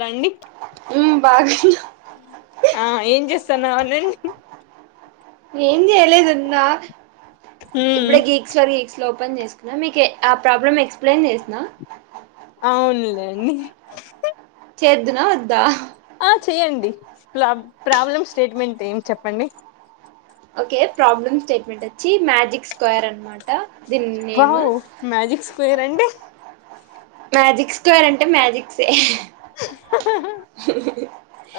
రండి ఉమ్ బాగున్నా ఆ ఏం చేస్తనావనండి ఏం చెయ్లేదున్నా ఉమ్ ఇప్పుడే గీక్ స్టోరీ స్లోపెన్ చేసుకున్నా మీకే ఆ ప్రాబ్లం ఎక్స్ప్లెయిన్ చేస్నా అవునులేండి. చేద్దునా వద్ధా ఆ చెయ్యండి ప్లాబ్ ప్రాబ్లమ్స్ స్టేట్మెంట్ ఏం చెప్పండి ఓకే ప్రాబ్లమ్ స్టేట్మెంట్ వచ్చీ మ్యాజిక్ స్క్వేర్ అన్మా కావు మ్యాజిక్ స్క్వేర్ అంటే మ్యాజిక్ స్క్వేర్ అంటే మ్యాజిక్సే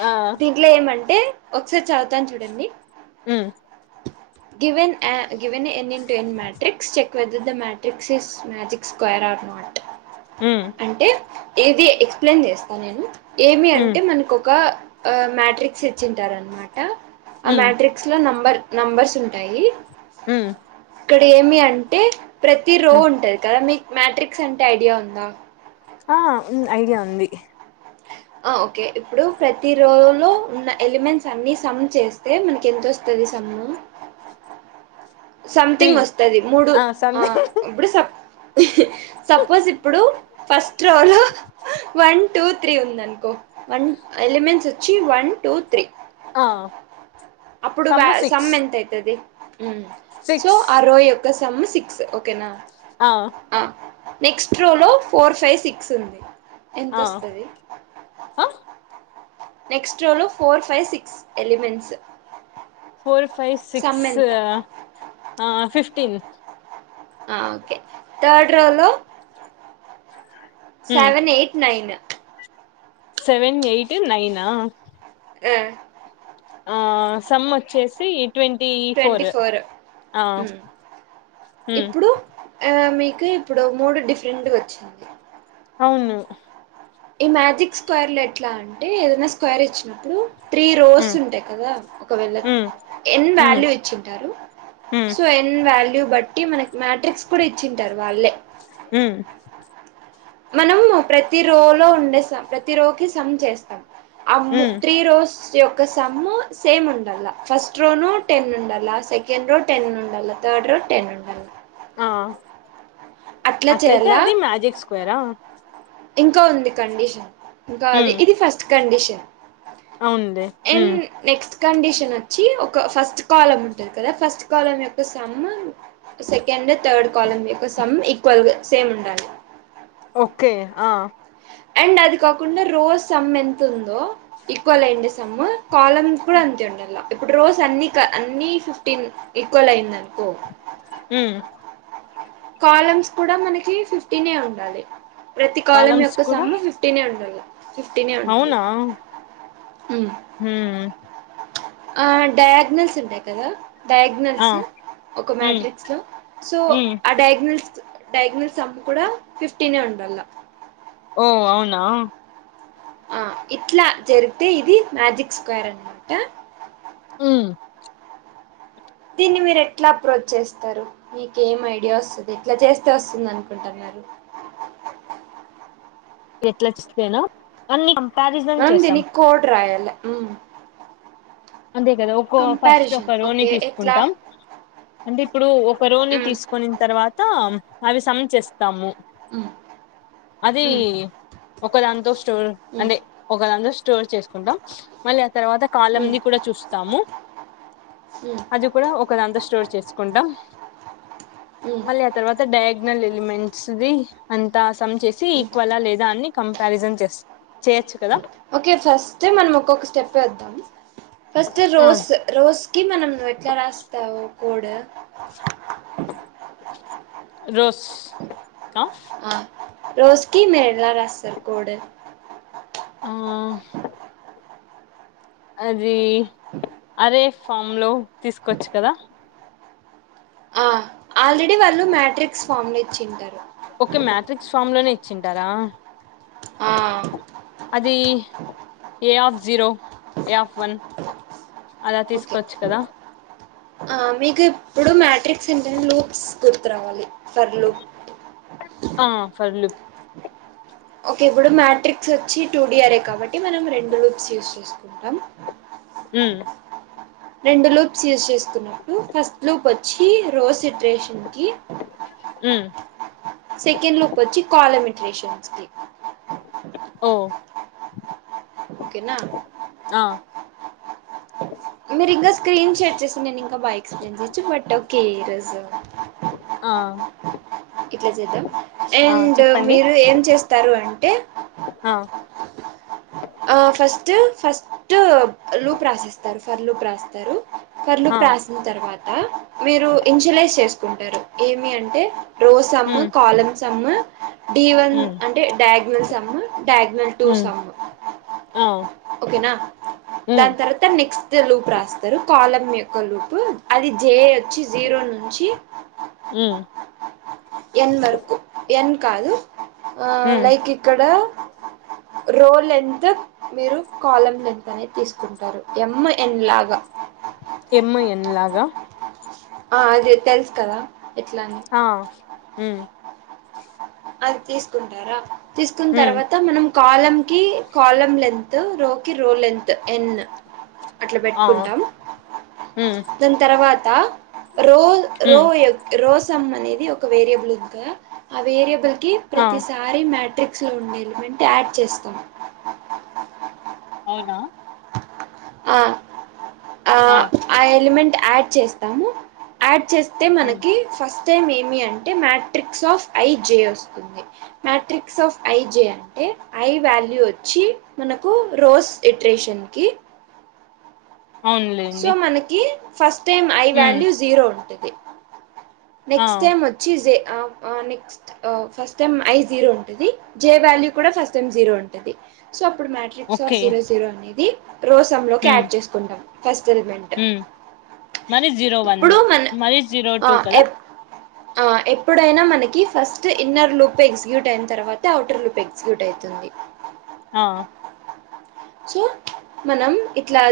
ఆ దీన్ ట్లేమంటే ఒకసారి చదువుతాను చూడండి ఉ గివెన్ యా గివెనే n n to n matrix check క్వదిదా matrix is magic square or not uh అంటే ఏది ఎక్స్ప్లెయిన్ చేస్తా నేను ఏమి ఉమ్ అంటే మనకు ఒకా ఆ మ్యాట్రిక్స్ ఇచ్చింటారన్మాట ఆ ఉమ్ మ్యాట్రిక్స్ లో నంబర్ నంబర్స్ ఉంటాయి ఉమ్ టేమి అంటే ప్రతి రో ఉమ్ ఉంటది కదా మీకు మ్యాట్రిక్స్ అంటే ఐడియా ఉందా ఆ ఉంద్ ఐడియా ఉంది. ఆ ఓకే ఇప్పుడు ప్రతి రోలో ఉన్న ఎలిమెంట్స్ అన్నీ సమ్ చేస్తే మనకి ఎంతొస్తుంది సమ్ము త్రీ సంథింగ్ వస్తది మూడు ఆ ఇప్పుడు సబ్ సపోజ్ ఇప్పుడూ ఫస్ట్ రోలో వన్ టూ త్రీ ఉందనుకో వన్ ఎలిమెంట్స్ వచ్చీ వన్ టూ త్రీ ఆ అప్పుడు వా సమ్ము సిక్స్ సమ్ ఎంత అయితది ఊ సో సిక్స్ ఆరో యొక్క సమ్ సిక్స్ ఓకేనా ఆ అ నెక్స్ట్ రోలో ఫోర్ ఫైవ్ సిక్స్ ఉంది ఆ ఎంతొస్తది అ నెక్స్ట్ రోలో four five six elements four five six కదా ఫిఫ్టీన్ ఆ ఒకే థర్డ్ రోలో జాన్వరి eight seven eight nine seven eight నైనా ఆ ఆ సమ్ వచ్చేసి ట్వంటీ ఫోర్ ఆ మ్ ఊ ఇప్పుడు ఆ మీకు ఇప్పుడు మూడు డిఫరెంట్ గా వచ్చింది. అవును ఈ మ్యాజిక్ స్క్వేర్ లో ఎట్లా అంటే ఏదైనా స్క్వేర్ ఇచ్చినప్పుడు త్రీ రోస్ ఉమ్ ఉంటాయి కదా, ఒకవేళ ఉమ్ ఎన్ ఉమ్ వాల్యూ ఇచ్చింటారు. ఉమ్ సో ఎన్ వాల్యూ బట్టి, మనకి మాట్రిక్స్ కూడా ఇచ్చింటారు వాళ్ళే. హు మనము ప్రతి రోలో ఉండే సమ్, ప్రతి రోకి సమ్ చేస్తాం. అమ్ ఉమ్ త్రీ రోస్ ప్రతి ఒక్క సమ్ సేమ్ ఉండాల, ఫస్ట్ రోలో టెన్ ఉండాల, సెకండ్ రో టెన్ ఉండాల. థర్డ్ రో టెన్ ఉంటాల ఆ అట్లా అట్లయితే చేయాల అది మ్యాజిక్ స్క్వేరా? ఇంకా ఉంది కండిషన్, ఇంకా అది ఉమ్ ఇది ఫస్ట్ కండిషన్. అవునులే ఎన్ ఉమ్ నెక్స్ట్ కండిషన్ వచ్చి, ఒక ఫస్ట్ కాలమ్ ఉంటది కదా, ఫస్ట్ కాలమ్ యొక్క సమ్ సెకండ్ థర్డ్ కాలమ్ యొక్క సమ్ ఈక్వల్ గా సేమ్ ఉండాలి. ఓకే ఆ అండ్ అది కాకుండా రో సమ్ ఎంతుందో ఈక్వల్ అయిండే సమ్, కాలమ్ కూడా అంతే ఉండాల. ఇప్పుడు రోస్ అన్ని క అన్ని ఫిఫ్టీన్ ఈక్వల్ అయిందనుకో హుమ్ కాలమ్స్ కూడా మనకి ఫిఫ్టీనే ఉండాలి. ప్రతి కాలమ్ కాలమ్స్ యొక్క కూడా సమ్ ఫిఫ్ ఒట్టిగనే ఉండాలె అవునా మ్ హు ఆ డయాగ్నల్స్ ఉంటాయి కదా? ఆ డయాగ్నల్స్ ఒక ఉమ్ మ్యాట్రిక్స్ లో సో ఉమ్ ఆ డయాగ్నల్స్, డయాగ్నల్స్ సమ్ కూడా ఫిఫ్టీనే ఉండాల. ఓ, అవునా ఇట్లా జరిగితే ఇది మ్యాజిక్ స్క్వేర్ అనమాట ఊ దీన్ని మీరు ఎట్లా అప్రోచ్ చేస్తారు? మీకేం ఐడియా వస్తది, ఎట్ల చేస్తే వస్తుంది అనుకుంటున్నారు. ఎట్లస్తేనా, అన్ని కంపారిజన్ మనం చేసాం. దీనికి కోడ్ రాయాల అంతే కదో ఫస్ట్ ఒక కంపారిజన్ రోని ఓకే ఎట్లా తీసుకుంటాం, అంటే ఇప్పుడు ఒక రోని మ్ తీసుకునిన తర్వాత తో అవి సమ్ చేస్తాము. మ్ అది మ్ మ్ ఒక దాంతో స్టోర్ అంటే ఒక దాంతో స్టోర్ చేసుకుంటాం, మళ్ళీ ఆ తర్వాత మ్ కాలమ్ మ్ ని కూడా చూస్తాము. అది కూడా ఒకదాంతో స్టోర్ చేసుకుంటాం, మ్ మళ్ ఆ తర్వాత డయాగ్నల్ ఎలిమెంట్స్ ది అంతా సమ్ చేసి మ్ ఈక్వలా లేదా అని కంపారిజన్ చేస్ చేయొచ్చు కదా. ఓకే ఫస్ట్ మనం ఒక్కొక్క స్టెప్ వేద్దాం, ఫస్ట్ ఆ రోస్ రోజుకి మనం నువ్వు ఎట్లా రాస్తావు కోడు రోస్ కా ఆ రోస్ కి మీరు ఎలా రాస్తారు కోడ్ ఆ అది అరే ఫామ్ లో తీసుకోవచ్చు కదా ఆ ఆల్రెడీ వాళ్ళు మ్యాట్రిక్స్ ఫామ్లు ఇచ్చింటారు ఓకే మ్యాట్రిక్స్ ఫామ్ లోనే ఇచ్చింటారా ఆ అది A of zero A of one అలా ఓకే తీసుకోవచ్చు కదా ఆ మీకు ఇప్పుడు మాట్రిక్స్ ఏంట లూక్స్ గుర్తురావాలి ఫర్లు ఆ ఫర్లు ఓకే ఇప్పుడు మ్యాట్రిక్స్ వచ్చి టూ డిఆరే కాబట్టి మనం రెండు లూప్స్ యూస్ చేసుకుంటాం హ్మ్ రెండు లూప్స్ యూస్ చేసుకున్నట్టు ఫస్ట్ లోప్ వచ్చి రోస్ సిట్రేషన్ కి హ్మ్ సెకండ్ లోప్ వచ్చి కాలమిటేషన్స్ కి ఓ ఓకేనా ఆ మీరు ఇంకా స్క్రీన్ షాట్ చేసి నేను ఇంకా బాగా ఎక్స్ప్లయిన్ చేయచ్చు బట్ ఓకే ఈరోజు ఆ ఇట్లా చేద్దాం ఆ అండ్ చెప్పండి మీరు ఏం చేస్తారు అంటే ఆ ఆ ఫస్ట్ ఫస్ట్ లూప్ రాసేస్తారు ఫర్ లూప్ రాస్తారు ఫర్లు ఆ ప్ర్రాసిన తర్వాత మీరు ఇన్షులైజ్ చేసుకుంటారు ఏమి అంటే రోసెమ్ము ఉమ్ కాలమ్ సెమ్ము డి వన్ ఉమ్ అంటే diagonal sum diagonal two sum ఓ ఓకేనా దాని తర్వాత నెక్స్ట్ లూప్ రాస్తారు కాలం యొక్క లూపు అది జే వచ్చి జీరో నుంచి హ్మ్ ఎన్ వరకు ఎన్ కాదు ఉమ్ లైక్ ఇక్కడ రోల్ లెంత్ మీరు కాలం లెంత్ అనేది తీసుకుంటారు ఎం ఎన్ లాగా ఎం ఎన్ లాగా ఆ అదే తెలుసు కదా ఎట్లాని ఆ హ్మ్ అది తీసుకుంటారా తీసుకున్న ఉమ్ తర్వాత మనం కాలం కి కాలం లెంత్ రో కి రో లెంత్ ఎన్ అట్లా ఆ పెట్టుకుంటాం ఉమ్ దాని తర్వాత రో రో ఉమ్ రోసం అనేది ఒక వేరియబుల్ ఉంది కదా ఆ వేరియబుల్ కి ఆ ప్రతిసారి రీ మ్యాట్రిక్స్లో ఉండే ఎలి వెంట్ యాడ్ చేస్తాం అవునా ఆ ఆ ఆ ఆ ఎలిమెంట్ యాడ్ చేస్తాము యాడ్ చేస్తే ఉమ్ మనకి ఫస్ట్ టైమ్ ఏమి అంటే మ్యాట్రిక్స్ ఆఫ్ ఐ జే వస్తుంది మ్యాట్రిక్స్ ఆఫ్ ఐ జే అంటే ఐ వాల్యూ వచ్చి మనకు రోస్ లిట్రేషన్కి సో అవునులేండి మనకి first time I um value zero ఉంటది ఆ నెక్స్ట్ టైమ్ వచ్చి జే ఆ ఆ next first time I zero ఉంటది జే వాల్యూ కూడా ఫస్ట్ టైం జీరో ఉంటుంది సో అప్పుడు matrix of okay zero zero అనేది రోస లోకి ఉమ్ యాడ్ చేసుకుంటాం ఫస్ట్ రిమాండ్ ఉమ్ మల్లీ జీరో వన్ మన మల్లీ జీరో టూ కదా ఆ ఎప్పుడైనా మనకి ఫస్ట్ ఇన్నర్ లుప్ ఎగ్జిక్యూట్ అయిన తర్వాత ఔటర్ లుప్ ఎగ్జిక్యూట్ అవుతుంది ఆ సో మనం ఇట్లా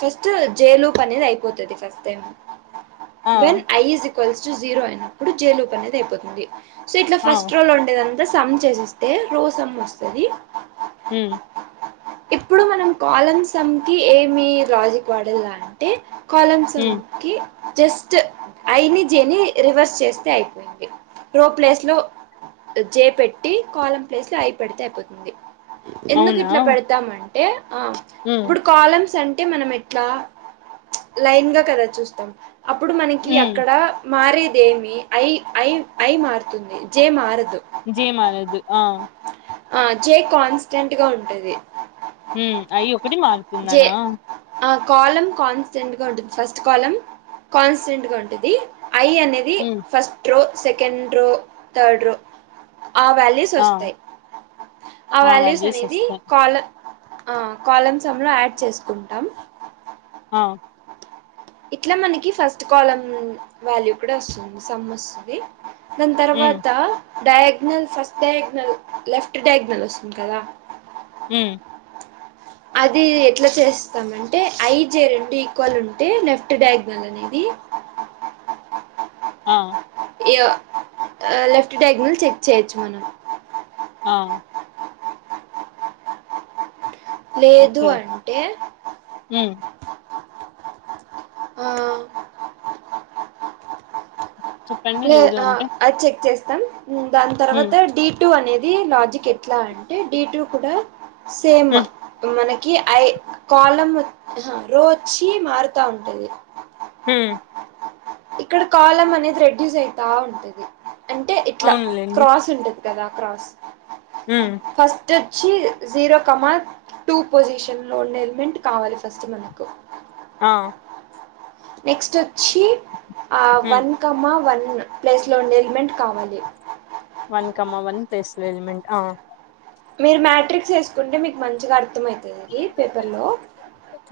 ఫస్ట్ జే లోప్ అనేది అయిపోతది ఫస్ట్ టైం ఆ when I equals to zero అయినప్పుడు జై లూప్ అనేది అయిపోతుంది సో ఇట్లా ఆ ఫస్ట్ రోల్ ఉండేదంతా సమ్ చేసేస్తే రో సమ్ వస్తుది ఉమ్ ఇప్పుడు మనం కాలం సమ్కి ఏమి లాజిక్ వాడదం ఏ ఉమ్ కలమ్స్కి జస్ట్ ఐని జీని రివర్స్ చేస్తే అయిపోయింది రో ప్లేస్ లో జే పెట్టి కోలం ప్లేస్ లోఐ పెడితే అయిపోతుంది ఎందుకు అవునా ఇట్లా పెడతామంటే ఆ ఉమ్ ఇప్పుడు కాలమ్స్ అంటే మనం ఎట్లా లైన్ గా కదా చూస్తాం అప్పుడు మనకి ఉమ్ అక్కడ మారేదేమి ఐ ఐ ఐ మారుతుంది జే మారదు జేమానదు ఆ ఆ జే కాన్స్టెంట్ గా ఉంటది ఉమ్ ఐ ఒకటి లాన్ జే ఆ కాలం కాన్స్టెంట్ గా ఉంటుంది ఫస్ట్ కాలం కాన్స్టెంట్ గా ఉంటుంది ఐ అనేది వి ఉమ్ first row second row third row ఆ వాల్ వాల్యూస్ ఆ వస్తాయి ఆ వాల్యూస్ అనేది కాల్ ఆ కాలమ్స్ సెమ్ లో యాడ్ చేసుకుంటాం ఆ ఇట్లా మనకి ఫస్ట్ కాలం వాల్యూ కూడా వస్తుంది సమ్ వస్తుంది దాన్ ఉమ్ తర్వాత diagonal first diagonal left diagonal వస్తుంది కదా మ్ అది ఎట్లా చేస్తామంటే ఐ జే రెండు ఈక్వల్ ఉంటే లెఫ్ట్ డయాగ్నల్ అనేది ఆ ఇగ ఆ లెఫ్ట్ డయాగ్నల్ చెక్ చేయొచ్చు మనం ఆ లేదు ఓకే అంటే ఉమ్ ఆ చెప్పండి లే లేదు అంటే అ చెక్ చేస్తాం దాని ఉమ్ తర్వాత డి టు అనేది లాజిక్ ఎట్లా అంటే డి టూ కూడా సేమ్ ఉమ్ మనకి ఐ కాలం రోచ్చి మారుతా ఉంటది ఉమ్ ఇక్కడ కాలం అనేది రెడ్యూస్ అయితా ఉంటది అంటే ఇట్లా అవునులేండి క్రాస్ ఉంటది కదా క్రాస్ ఉమ్ ఫస్ట్ టచి వచ్చి జీరో కామా టూ పొజిషన్ లో ఉండే ఎల్మెంట్ కావాలి ఫస్ట్ మనకు ఆ నెక్స్ట్ వచ్చి ఆ ఉమ్ వన్ కామ వన్ ప్లేస్ లో ఎల్మెంట్ కావాలి వన్ కామా వన్ ప్లేస్ లో ఎల్మెంట్ ఆ మీరు మ్యాట్రిక్స్ వేసుకుంటే మీకు మంచిగా అర్థం అవుతుంది అది పేపర్లో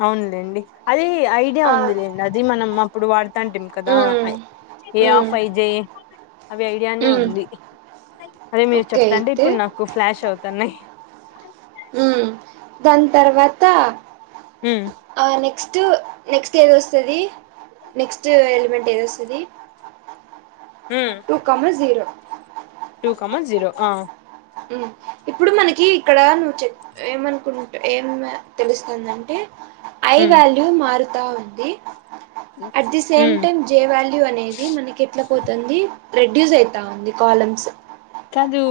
అవునులేండి అది ఐడియా ఆ ఉందిలేండి అది మనం అప్పుడు వాడు అంటిమి కదా హ్మ్ ఏ హ్మ్ ఆఫ్ అయిజయి అవి ఐడియానే హ్మ్ ఉంది అదే మీరు ఓకే చెప్తంటే అయితే ఇప్పుడు నాకు ఫ్లాష్ అవుతున్నాయి ఉం దాని తర్వాత ఉమ్ ఆ నెక్స్ట్ నెక్స్ట్ ఏది వస్తాది నెక్స్ట్ ఎలిమెంట్ ఏది వస్తాది ఉం టూ కామ జీరో ఆ ఉం ఇప్పుడు మనకి ఇక్కడ నువ్ చెప్పు ఏమనుకుంటు ఏం తెలుస్తుందంటే ఐ ఉమ్ వాల్యూ మారుతా ఉంది at the same um time J value అనేది మనకి ఎట్లా పోతుంది రెడ్యూస్ అయితా ఉంది కాలమ్స్ కాదూ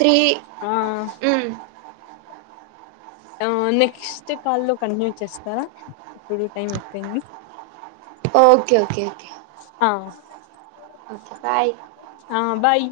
త్రీ ఆ హ్మ్ ఆ నెక్స్ట్ కాల్లో కంటిన్యూ చేస్తారా ఇప్పుడు టైం అయిపోయింది ఓకే ఓకే ఓకే ఆ ఓకే బాయ్ హా బయ్